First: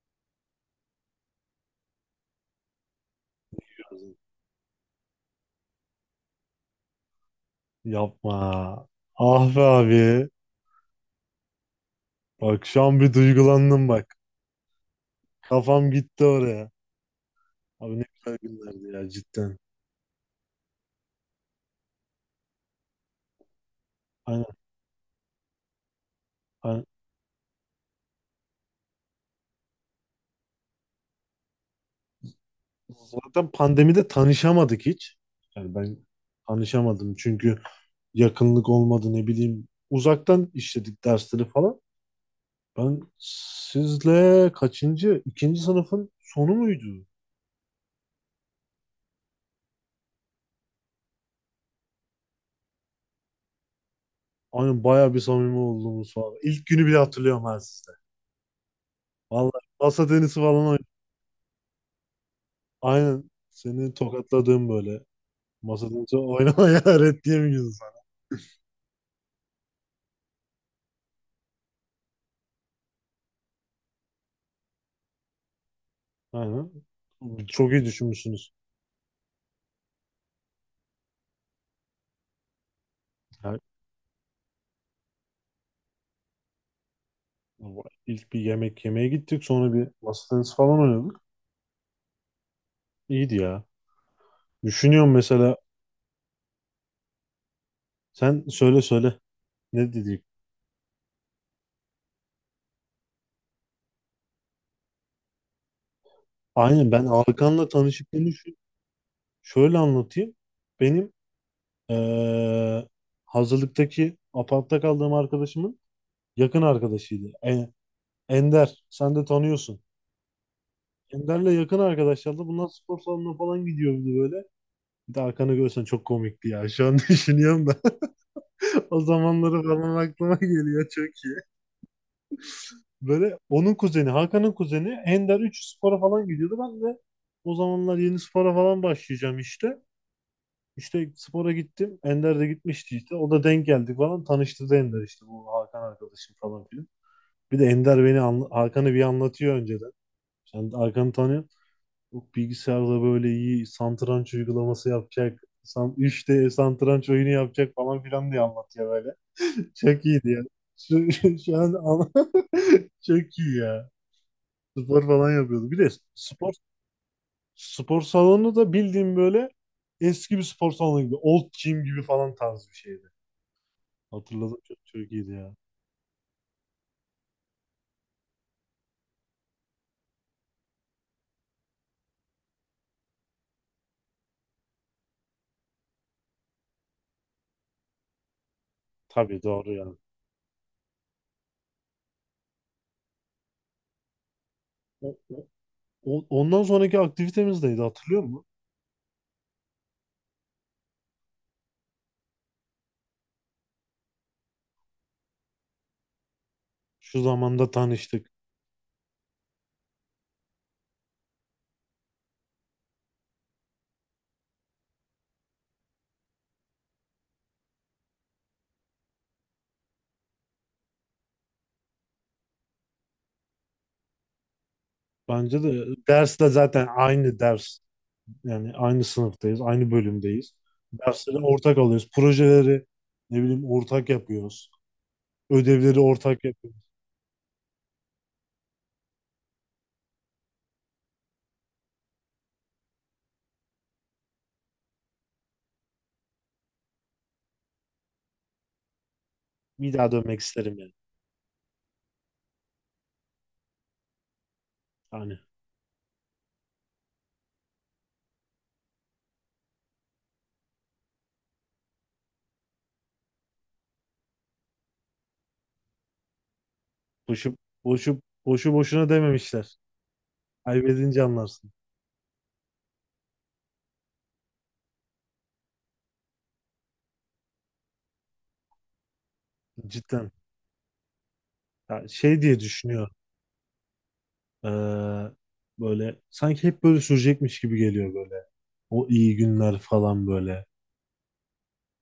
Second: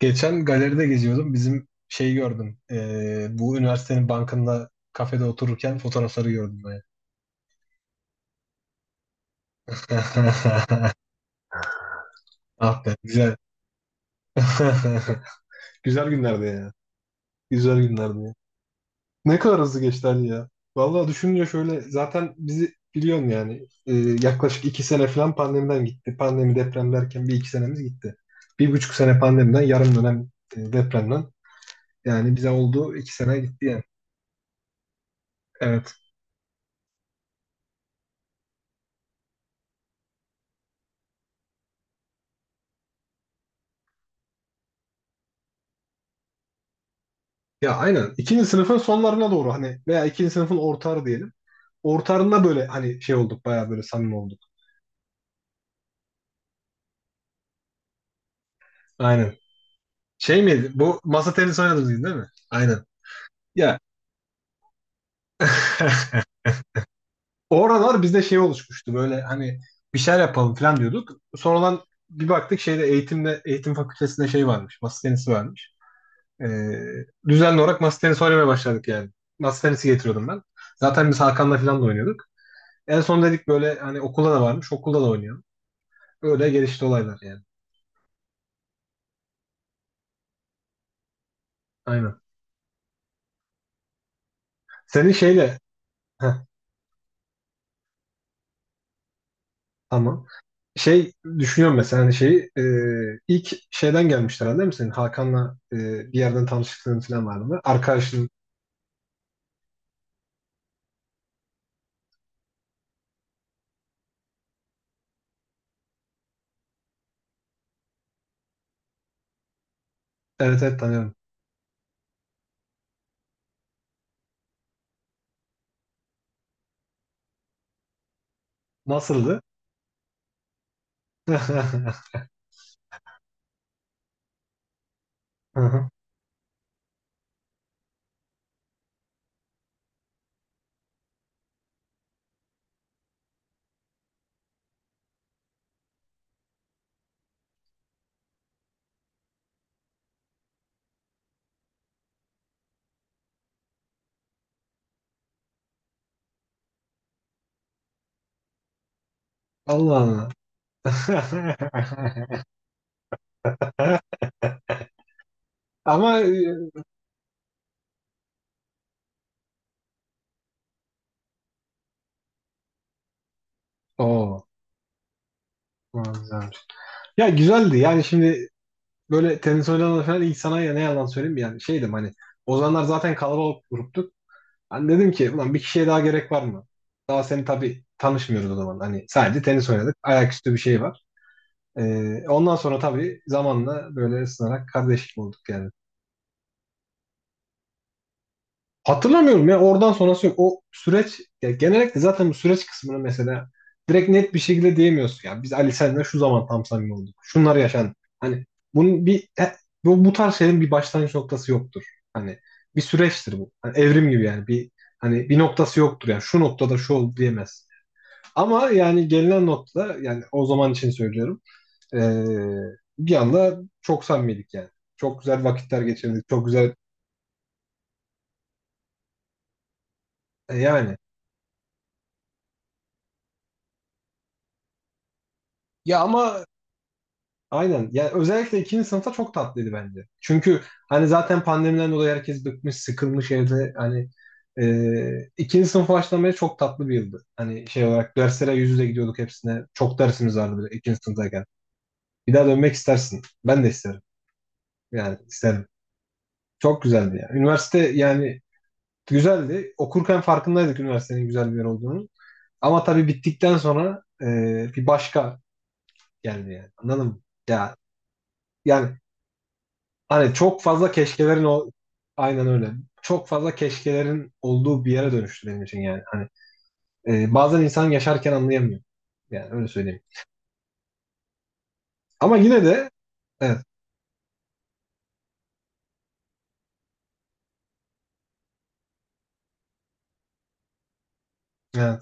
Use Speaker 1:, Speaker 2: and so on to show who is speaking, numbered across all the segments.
Speaker 1: Geçen galeride geziyordum. Bizim şeyi gördüm. Bu üniversitenin bankında kafede otururken fotoğrafları gördüm ben.
Speaker 2: Yapma. Ah be abi. Bak
Speaker 1: Ah
Speaker 2: şu
Speaker 1: be,
Speaker 2: an bir
Speaker 1: güzel.
Speaker 2: duygulandım bak. Kafam
Speaker 1: Güzel
Speaker 2: gitti
Speaker 1: günlerdi
Speaker 2: oraya.
Speaker 1: ya. Güzel
Speaker 2: Abi ne
Speaker 1: günlerdi ya.
Speaker 2: güzel günlerdi ya
Speaker 1: Ne
Speaker 2: cidden.
Speaker 1: kadar hızlı geçti Ali ya. Vallahi düşününce şöyle zaten bizi biliyorsun yani
Speaker 2: Aynen,
Speaker 1: yaklaşık 2 sene falan pandemiden gitti. Pandemi
Speaker 2: aynen.
Speaker 1: deprem derken bir iki senemiz gitti. 1,5 sene pandemiden yarım dönem depremden. Yani bize oldu 2 sene
Speaker 2: Zaten
Speaker 1: gitti yani.
Speaker 2: pandemide tanışamadık hiç. Yani
Speaker 1: Evet.
Speaker 2: ben tanışamadım çünkü yakınlık olmadı ne bileyim. Uzaktan işledik dersleri falan. Ben sizle kaçıncı? İkinci sınıfın sonu muydu?
Speaker 1: Ya aynen. İkinci sınıfın sonlarına doğru hani veya ikinci sınıfın ortarı diyelim. Ortarında böyle hani şey olduk bayağı böyle samimi olduk.
Speaker 2: Aynen bayağı bir samimi olduğumuz falan. İlk günü bile hatırlıyorum ben sizle.
Speaker 1: Aynen.
Speaker 2: Vallahi masa tenisi
Speaker 1: Şey miydi?
Speaker 2: falan.
Speaker 1: Bu masa tenisi oynadınız değil mi? Aynen.
Speaker 2: Aynen
Speaker 1: Ya
Speaker 2: seni tokatladığım böyle. Masadan sonra oynamaya öğret diye mi?
Speaker 1: o aralar bizde şey oluşmuştu böyle hani bir şeyler yapalım falan diyorduk. Sonradan bir baktık şeyde eğitimde eğitim fakültesinde şey varmış. Masa tenisi varmış. Ee,
Speaker 2: Aynen.
Speaker 1: düzenli
Speaker 2: Çok
Speaker 1: olarak
Speaker 2: iyi
Speaker 1: masa tenisi oynamaya
Speaker 2: düşünmüşsünüz.
Speaker 1: başladık yani. Masa tenisi getiriyordum ben. Zaten biz Hakan'la falan da oynuyorduk. En son dedik
Speaker 2: Yani
Speaker 1: böyle hani okulda da varmış okulda da oynayalım. Öyle gelişti olaylar yani.
Speaker 2: ilk bir yemek yemeye gittik, sonra bir masa tenisi falan oynadık.
Speaker 1: Aynen.
Speaker 2: İyiydi ya. Düşünüyorum
Speaker 1: Senin
Speaker 2: mesela,
Speaker 1: şeyle heh,
Speaker 2: sen söyle söyle, ne dedik.
Speaker 1: tamam. Şey düşünüyorum mesela hani şeyi ilk şeyden gelmişler herhalde değil mi senin? Hakan'la bir yerden
Speaker 2: Aynen,
Speaker 1: tanışıklığın
Speaker 2: ben
Speaker 1: falan vardı mı?
Speaker 2: Hakan'la
Speaker 1: Arkadaşın.
Speaker 2: tanışıklığımı şöyle anlatayım. Benim eee, hazırlıktaki apartta kaldığım arkadaşımın yakın arkadaşıydı. Ender sen de tanıyorsun.
Speaker 1: Evet evet tanıyorum.
Speaker 2: Ender'le yakın arkadaşlardı. Bunlar spor salonuna falan gidiyordu böyle. Bir de arkanı görsen çok komikti ya. Şu an düşünüyorum da. O
Speaker 1: Nasıldı?
Speaker 2: zamanları falan aklıma geliyor çok iyi. Böyle onun kuzeni, Hakan'ın kuzeni Ender 3 spora falan gidiyordu. Ben de o zamanlar yeni spora falan başlayacağım işte. İşte spora gittim. Ender de gitmişti işte. O da denk geldik falan. Tanıştı da Ender işte bu Hakan arkadaşım falan filan. Bir de Ender Hakan'ı bir anlatıyor önceden. Sen Hakan'ı tanıyorsun. Yok, bilgisayarda böyle iyi satranç uygulaması yapacak. San, 3D satranç oyunu yapacak falan filan diye anlatıyor böyle. Çok
Speaker 1: Allah
Speaker 2: iyiydi ya.
Speaker 1: Allah.
Speaker 2: Şu, şu an an- çok iyi ya. Spor falan yapıyordu. Bir de
Speaker 1: Ama
Speaker 2: spor spor salonu da bildiğim böyle eski bir spor salonu gibi. Old gym gibi falan tarz bir şeydi.
Speaker 1: o
Speaker 2: Hatırladım, çok, çok iyiydi ya.
Speaker 1: güzelmiş. Ya güzeldi yani şimdi böyle tenis oynanan falan ilk sana ya ne yalan söyleyeyim yani şeydim hani o zamanlar zaten kalabalık gruptuk. Hani dedim ki ulan bir kişiye daha gerek var mı? Daha seni tabii tanışmıyoruz o zaman. Hani sadece
Speaker 2: Tabii
Speaker 1: tenis
Speaker 2: doğru
Speaker 1: oynadık.
Speaker 2: yani.
Speaker 1: Ayaküstü bir şey var. Ondan sonra tabii zamanla böyle ısınarak
Speaker 2: O,
Speaker 1: kardeşlik olduk
Speaker 2: o-
Speaker 1: yani.
Speaker 2: Ondan sonraki aktivitemiz neydi hatırlıyor musun?
Speaker 1: Hatırlamıyorum ya oradan sonrası yok. O süreç ya genellikle zaten bu süreç kısmını mesela direkt net bir şekilde diyemiyorsun. Ya biz Ali senle şu zaman tam samimi olduk.
Speaker 2: Şu
Speaker 1: Şunlar
Speaker 2: zamanda
Speaker 1: yaşandı.
Speaker 2: tanıştık.
Speaker 1: Hani bunun bir he- bu, bu tarz şeylerin bir başlangıç noktası yoktur. Hani bir süreçtir bu. Hani evrim gibi yani bir hani bir noktası yoktur yani şu noktada şu oldu diyemezsin. Ama yani gelinen nokta yani o zaman için söylüyorum. Ee, bir anda çok samimiydik yani. Çok güzel
Speaker 2: Bence
Speaker 1: vakitler
Speaker 2: de
Speaker 1: geçirdik. Çok
Speaker 2: dersle
Speaker 1: güzel
Speaker 2: zaten aynı ders. Yani aynı sınıftayız, aynı bölümdeyiz.
Speaker 1: yani.
Speaker 2: Dersleri ortak alıyoruz. Projeleri ne bileyim ortak yapıyoruz. Ödevleri
Speaker 1: Ya
Speaker 2: ortak
Speaker 1: ama
Speaker 2: yapıyoruz.
Speaker 1: aynen. Yani özellikle ikinci sınıfta çok tatlıydı bence. Çünkü hani zaten pandemiden dolayı herkes bıkmış, sıkılmış evde. Hani ikinci sınıf başlamaya çok tatlı bir yıldı. Hani şey olarak derslere yüz yüze gidiyorduk hepsine.
Speaker 2: Bir
Speaker 1: Çok
Speaker 2: daha
Speaker 1: dersimiz
Speaker 2: dönmek
Speaker 1: vardı bir de
Speaker 2: isterim yani.
Speaker 1: ikinci sınıftayken. Bir daha dönmek istersin. Ben de isterim. Yani
Speaker 2: Yani
Speaker 1: isterim. Çok güzeldi ya. Üniversite yani güzeldi. Okurken farkındaydık üniversitenin güzel bir yer olduğunu. Ama tabii bittikten sonra bir başka geldi yani. Anladın mı?
Speaker 2: boşu,
Speaker 1: Ya,
Speaker 2: boşu
Speaker 1: yani
Speaker 2: boşuna dememişler.
Speaker 1: hani çok fazla
Speaker 2: Kaybedince
Speaker 1: keşkelerin o
Speaker 2: anlarsın.
Speaker 1: aynen öyle. Çok fazla keşkelerin olduğu bir yere dönüştü benim için yani. Hani bazen insan yaşarken anlayamıyor. Yani öyle söyleyeyim.
Speaker 2: Cidden. Ya
Speaker 1: Ama
Speaker 2: şey diye
Speaker 1: yine de
Speaker 2: düşünüyor.
Speaker 1: evet.
Speaker 2: Ee, Böyle sanki hep böyle sürecekmiş gibi geliyor böyle. O iyi günler falan böyle.
Speaker 1: Yani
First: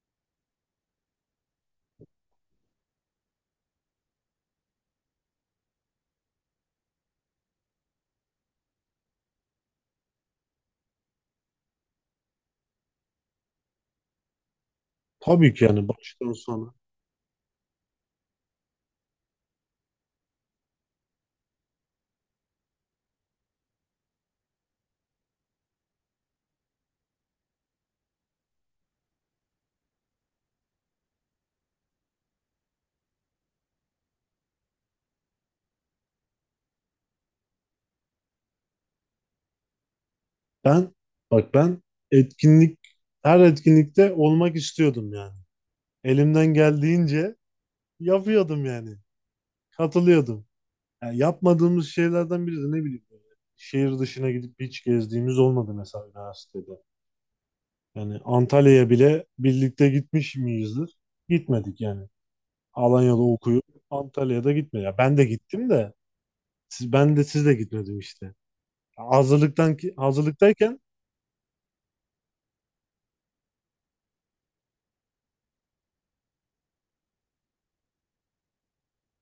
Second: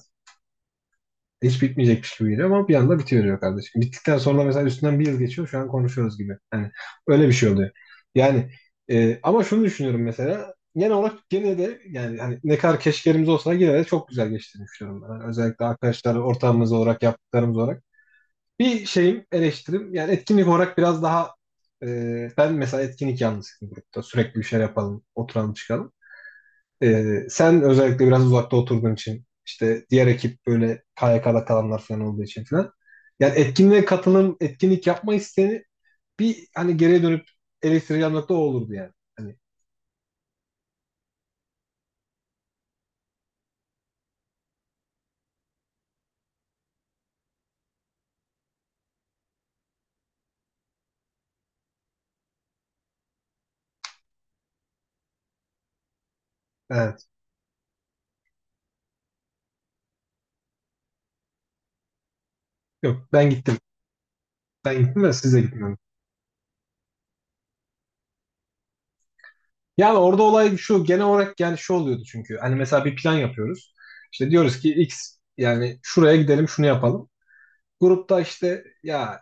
Speaker 1: hiç bitmeyecekmiş gibi geliyor ama bir anda bitiyor diyor kardeşim. Bittikten sonra mesela üstünden bir yıl geçiyor şu an konuşuyoruz gibi. Yani öyle bir şey oluyor. Yani ama şunu düşünüyorum mesela genel olarak gene de yani hani ne kadar keşkelerimiz olsa yine de çok güzel geçtiğini düşünüyorum ben. Yani
Speaker 2: Tabii
Speaker 1: özellikle
Speaker 2: ki yani
Speaker 1: arkadaşlar
Speaker 2: baştan
Speaker 1: ortamımız
Speaker 2: sona.
Speaker 1: olarak yaptıklarımız olarak. Bir şeyim eleştirim yani etkinlik olarak biraz daha e, ben mesela etkinlik yanlısıyım grupta. Sürekli bir şeyler yapalım, oturalım çıkalım. Sen özellikle biraz uzakta oturduğun için işte diğer ekip böyle KYK'da kalanlar falan olduğu için falan. Yani etkinliğe katılım, etkinlik yapma isteğini bir hani geriye dönüp eleştireceğim nokta o olurdu yani. Hani
Speaker 2: Ben bak, ben etkinlik her etkinlikte olmak istiyordum yani. Elimden geldiğince yapıyordum yani. Katılıyordum. Yani yapmadığımız şeylerden biri de ne bileyim böyle şehir dışına gidip hiç gezdiğimiz olmadı mesela üniversitede.
Speaker 1: evet.
Speaker 2: Yani Antalya'ya bile birlikte gitmiş miyizdir? Gitmedik yani.
Speaker 1: Yok
Speaker 2: Alanya'da
Speaker 1: ben gittim.
Speaker 2: okuyup Antalya'da
Speaker 1: Ben
Speaker 2: gitmedik. Ya
Speaker 1: gittim ve
Speaker 2: ben de
Speaker 1: siz de
Speaker 2: gittim
Speaker 1: gitmiyorsunuz.
Speaker 2: de ben de siz de gitmedim işte. Ya hazırlıktan ki,
Speaker 1: Yani orada olay
Speaker 2: hazırlıktayken
Speaker 1: şu genel olarak yani şu oluyordu çünkü. Hani mesela bir plan yapıyoruz. İşte diyoruz ki X yani şuraya gidelim şunu yapalım. Grupta işte ya.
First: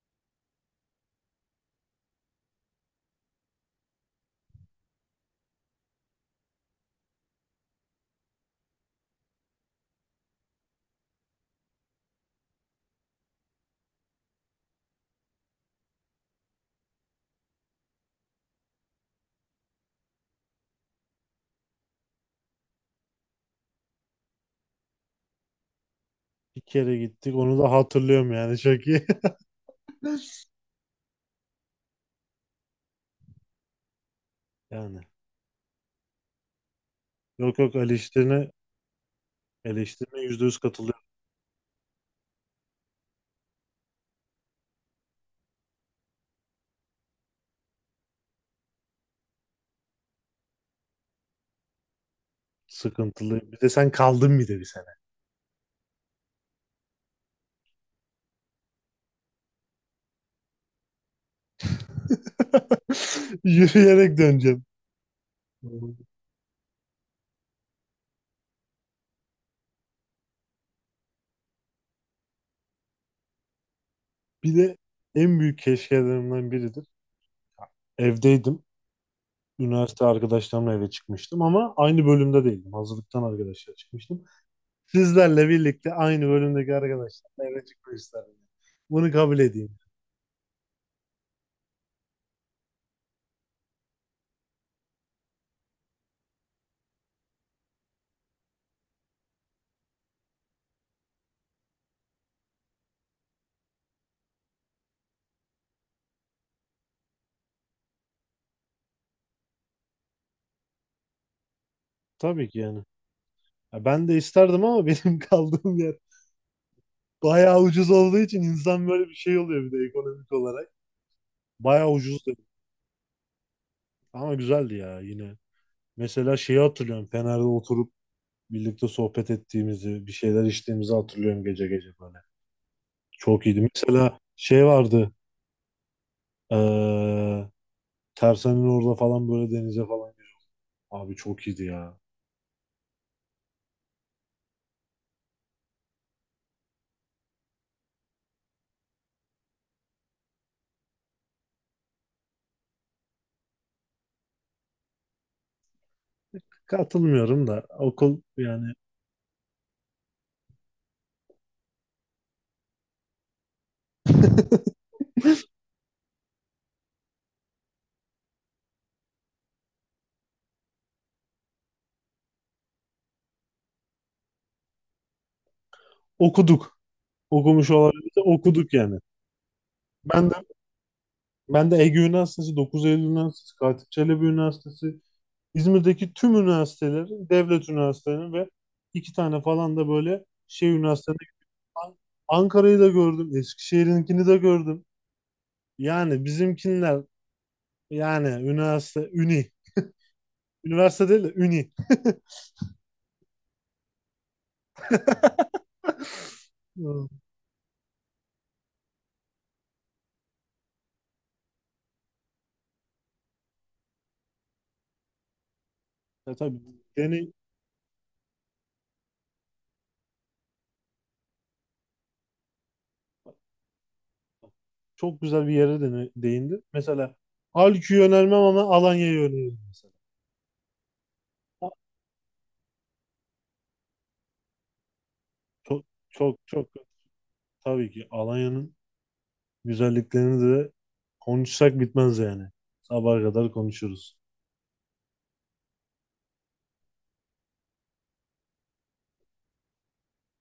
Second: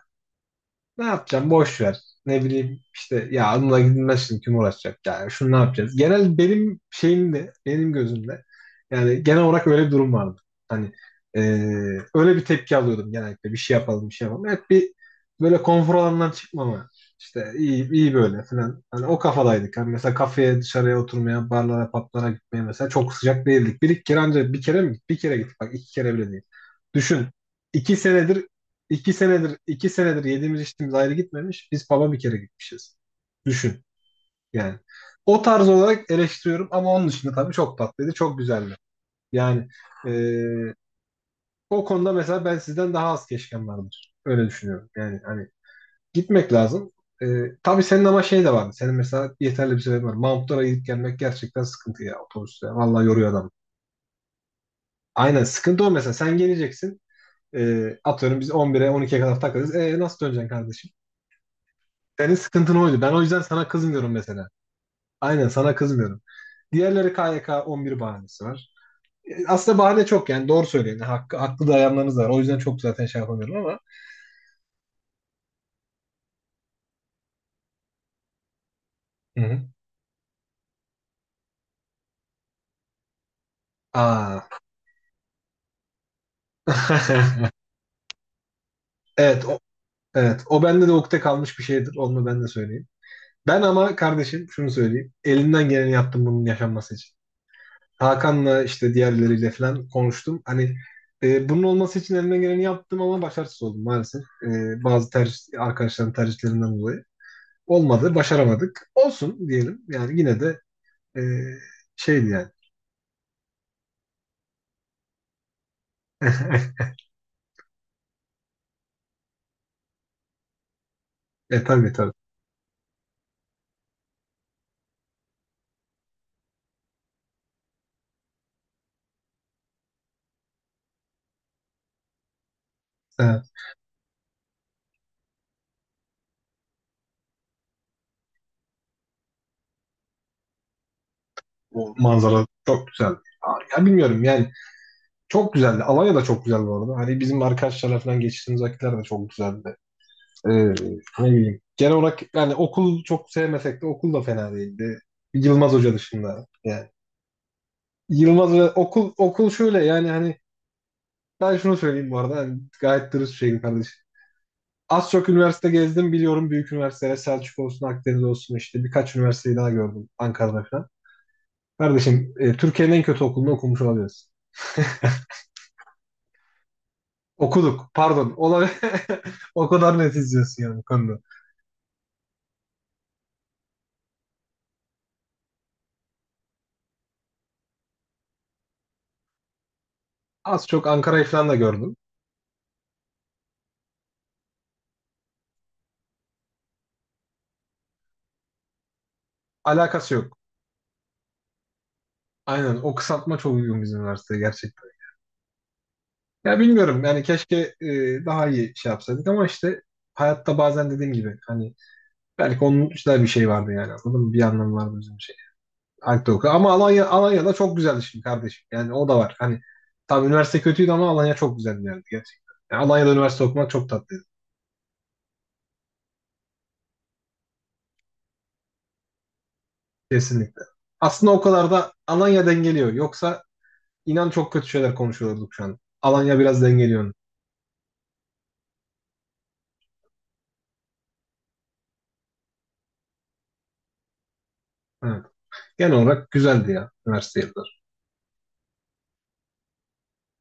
Speaker 1: Ne yapacağım? Boş ver. Ne bileyim işte ya onunla gidilmez şimdi kim uğraşacak yani şunu ne yapacağız? Genel benim şeyimde benim gözümde yani genel olarak öyle bir durum vardı. Hani e, öyle bir tepki alıyordum genellikle bir şey yapalım bir şey yapalım. Hep bir böyle konfor alanından çıkmama işte iyi iyi böyle falan. Hani o kafadaydık. Hani mesela kafeye dışarıya oturmaya barlara patlara gitmeye mesela çok sıcak değildik. Bir iki kere ancak bir kere mi? Bir kere gittik bak iki kere bile değil.
Speaker 2: bir kere
Speaker 1: Düşün.
Speaker 2: gittik. Onu da
Speaker 1: İki
Speaker 2: hatırlıyorum
Speaker 1: senedir
Speaker 2: yani çok iyi.
Speaker 1: iki senedir yediğimiz içtiğimiz ayrı gitmemiş. Biz pub'a bir kere gitmişiz. Düşün yani.
Speaker 2: Yani
Speaker 1: O tarz olarak eleştiriyorum ama onun dışında tabii
Speaker 2: yok yok,
Speaker 1: çok tatlıydı, çok güzeldi. Yani
Speaker 2: eleştirine yüzde yüz
Speaker 1: eee,
Speaker 2: katılıyorum.
Speaker 1: o konuda mesela ben sizden daha az keşkem vardır. Öyle düşünüyorum. Yani hani gitmek lazım. Tabii senin ama şey de vardı. Senin mesela yeterli bir sebebin var. Mount gidip gelmek gerçekten sıkıntı ya otobüste. Vallahi yoruyor adam.
Speaker 2: Sıkıntılı. Bir de sen kaldın bir de bir sene.
Speaker 1: Aynen sıkıntı o mesela. Sen geleceksin. Atıyorum biz 11'e 12'ye kadar takılırız. E, nasıl döneceksin kardeşim? Senin sıkıntın oydu. Ben o yüzden sana kızmıyorum
Speaker 2: Yürüyerek
Speaker 1: mesela.
Speaker 2: döneceğim.
Speaker 1: Aynen sana kızmıyorum. Diğerleri K Y K 11 bahanesi var. E, aslında bahane çok yani doğru söylüyorsun. Hakkı, haklı dayanlarınız var. O yüzden çok zaten şey yapamıyorum ama.
Speaker 2: Bir de en büyük keşkelerimden biridir. Evdeydim.
Speaker 1: Hı hı.
Speaker 2: Üniversite arkadaşlarımla eve çıkmıştım ama aynı bölümde değildim. Hazırlıktan arkadaşlar çıkmıştım.
Speaker 1: Aa.
Speaker 2: Sizlerle birlikte aynı bölümdeki arkadaşlarla eve çıkmak isterdim. Bunu kabul
Speaker 1: Evet o,
Speaker 2: edeyim.
Speaker 1: evet o bende de ukde kalmış bir şeydir. Onu ben de söyleyeyim. Ben ama kardeşim şunu söyleyeyim. Elimden geleni yaptım bunun yaşanması için. Hakan'la işte diğerleriyle falan konuştum. Hani bunun olması için elimden geleni yaptım ama başarısız oldum maalesef. E, bazı tercih, arkadaşların tercihlerinden dolayı. Olmadı, başaramadık. Olsun diyelim. Yani yine de e, şeydi yani.
Speaker 2: Tabii ki yani. Ya ben de isterdim ama benim kaldığım yer bayağı ucuz olduğu için insan böyle bir şey oluyor bir de ekonomik olarak.
Speaker 1: e
Speaker 2: Bayağı
Speaker 1: tabii tabii.
Speaker 2: ucuzdu. Ama güzeldi ya yine. Mesela şeyi hatırlıyorum. Fener'de oturup birlikte sohbet ettiğimizi, bir şeyler içtiğimizi hatırlıyorum gece gece böyle.
Speaker 1: Evet,
Speaker 2: Çok iyiydi. Mesela şey vardı. Eee Tersan'ın orada falan böyle denize falan girdik. Abi çok iyiydi
Speaker 1: o
Speaker 2: ya.
Speaker 1: manzara çok güzeldi. Ya, bilmiyorum yani çok güzeldi. Alanya da çok güzel bu. Hani bizim arkadaşlarla falan geçtiğimiz vakitler de çok güzeldi. Ne bileyim. Genel olarak yani okul çok sevmesek de okul da fena değildi. Yılmaz Hoca dışında yani.
Speaker 2: Katılmıyorum da okul
Speaker 1: Yılmaz
Speaker 2: yani
Speaker 1: Hoca okul şöyle yani hani ben şunu söyleyeyim bu arada. Hani gayet dürüst bir şeyim kardeşim. Az çok üniversite gezdim biliyorum büyük üniversiteler Selçuk olsun Akdeniz olsun işte birkaç üniversiteyi daha gördüm Ankara'da falan. Kardeşim Türkiye'nin en kötü okulunu okumuş olabiliriz.
Speaker 2: okuduk. Okumuş
Speaker 1: Okuduk,
Speaker 2: olabiliriz de
Speaker 1: pardon.
Speaker 2: okuduk yani.
Speaker 1: O kadar net
Speaker 2: Ben de
Speaker 1: izliyorsun yani bu konuda.
Speaker 2: ben de Ege Üniversitesi, 9 Eylül Üniversitesi, Katip Çelebi Üniversitesi, İzmir'deki tüm üniversitelerin, devlet üniversitelerinin ve iki tane falan da böyle
Speaker 1: Az
Speaker 2: şey
Speaker 1: çok
Speaker 2: üniversitenin...
Speaker 1: Ankara'yı falan da gördüm.
Speaker 2: An- Ankara'yı da gördüm. Eskişehir'inkini de gördüm. Yani bizimkiler yani üniversite, üni.
Speaker 1: Alakası yok.
Speaker 2: Üniversite değil de üni.
Speaker 1: Aynen o kısaltma çok uygun bizim üniversiteye gerçekten. Ya bilmiyorum
Speaker 2: Hı.
Speaker 1: yani keşke e, daha iyi şey yapsaydık ama işte hayatta bazen dediğim gibi hani belki onun üstüne bir şey vardı yani anladın mı? Bir anlamı vardı bizim için. Alp
Speaker 2: Ya
Speaker 1: Doku.
Speaker 2: tabii
Speaker 1: Ama Alanya,
Speaker 2: deney
Speaker 1: Alanya da çok güzeldi şimdi kardeşim. Yani o da var. Hani tam üniversite kötüydü ama Alanya çok güzeldi bir gerçekten. Yani Alanya'da üniversite okumak çok tatlıydı.
Speaker 2: çok güzel bir yere değindi. Mesela Halki'yi önermem ama Alanya'yı öneririm mesela.
Speaker 1: Kesinlikle. Aslında o kadar da Alanya dengeliyor. Yoksa inan çok kötü şeyler konuşuyorduk şu an.
Speaker 2: Çok
Speaker 1: Alanya
Speaker 2: çok
Speaker 1: biraz
Speaker 2: çok
Speaker 1: dengeliyor.
Speaker 2: tabii ki Alanya'nın güzelliklerini de konuşsak bitmez yani. Sabaha kadar konuşuruz.
Speaker 1: Evet. Genel olarak güzeldi ya üniversite yılları.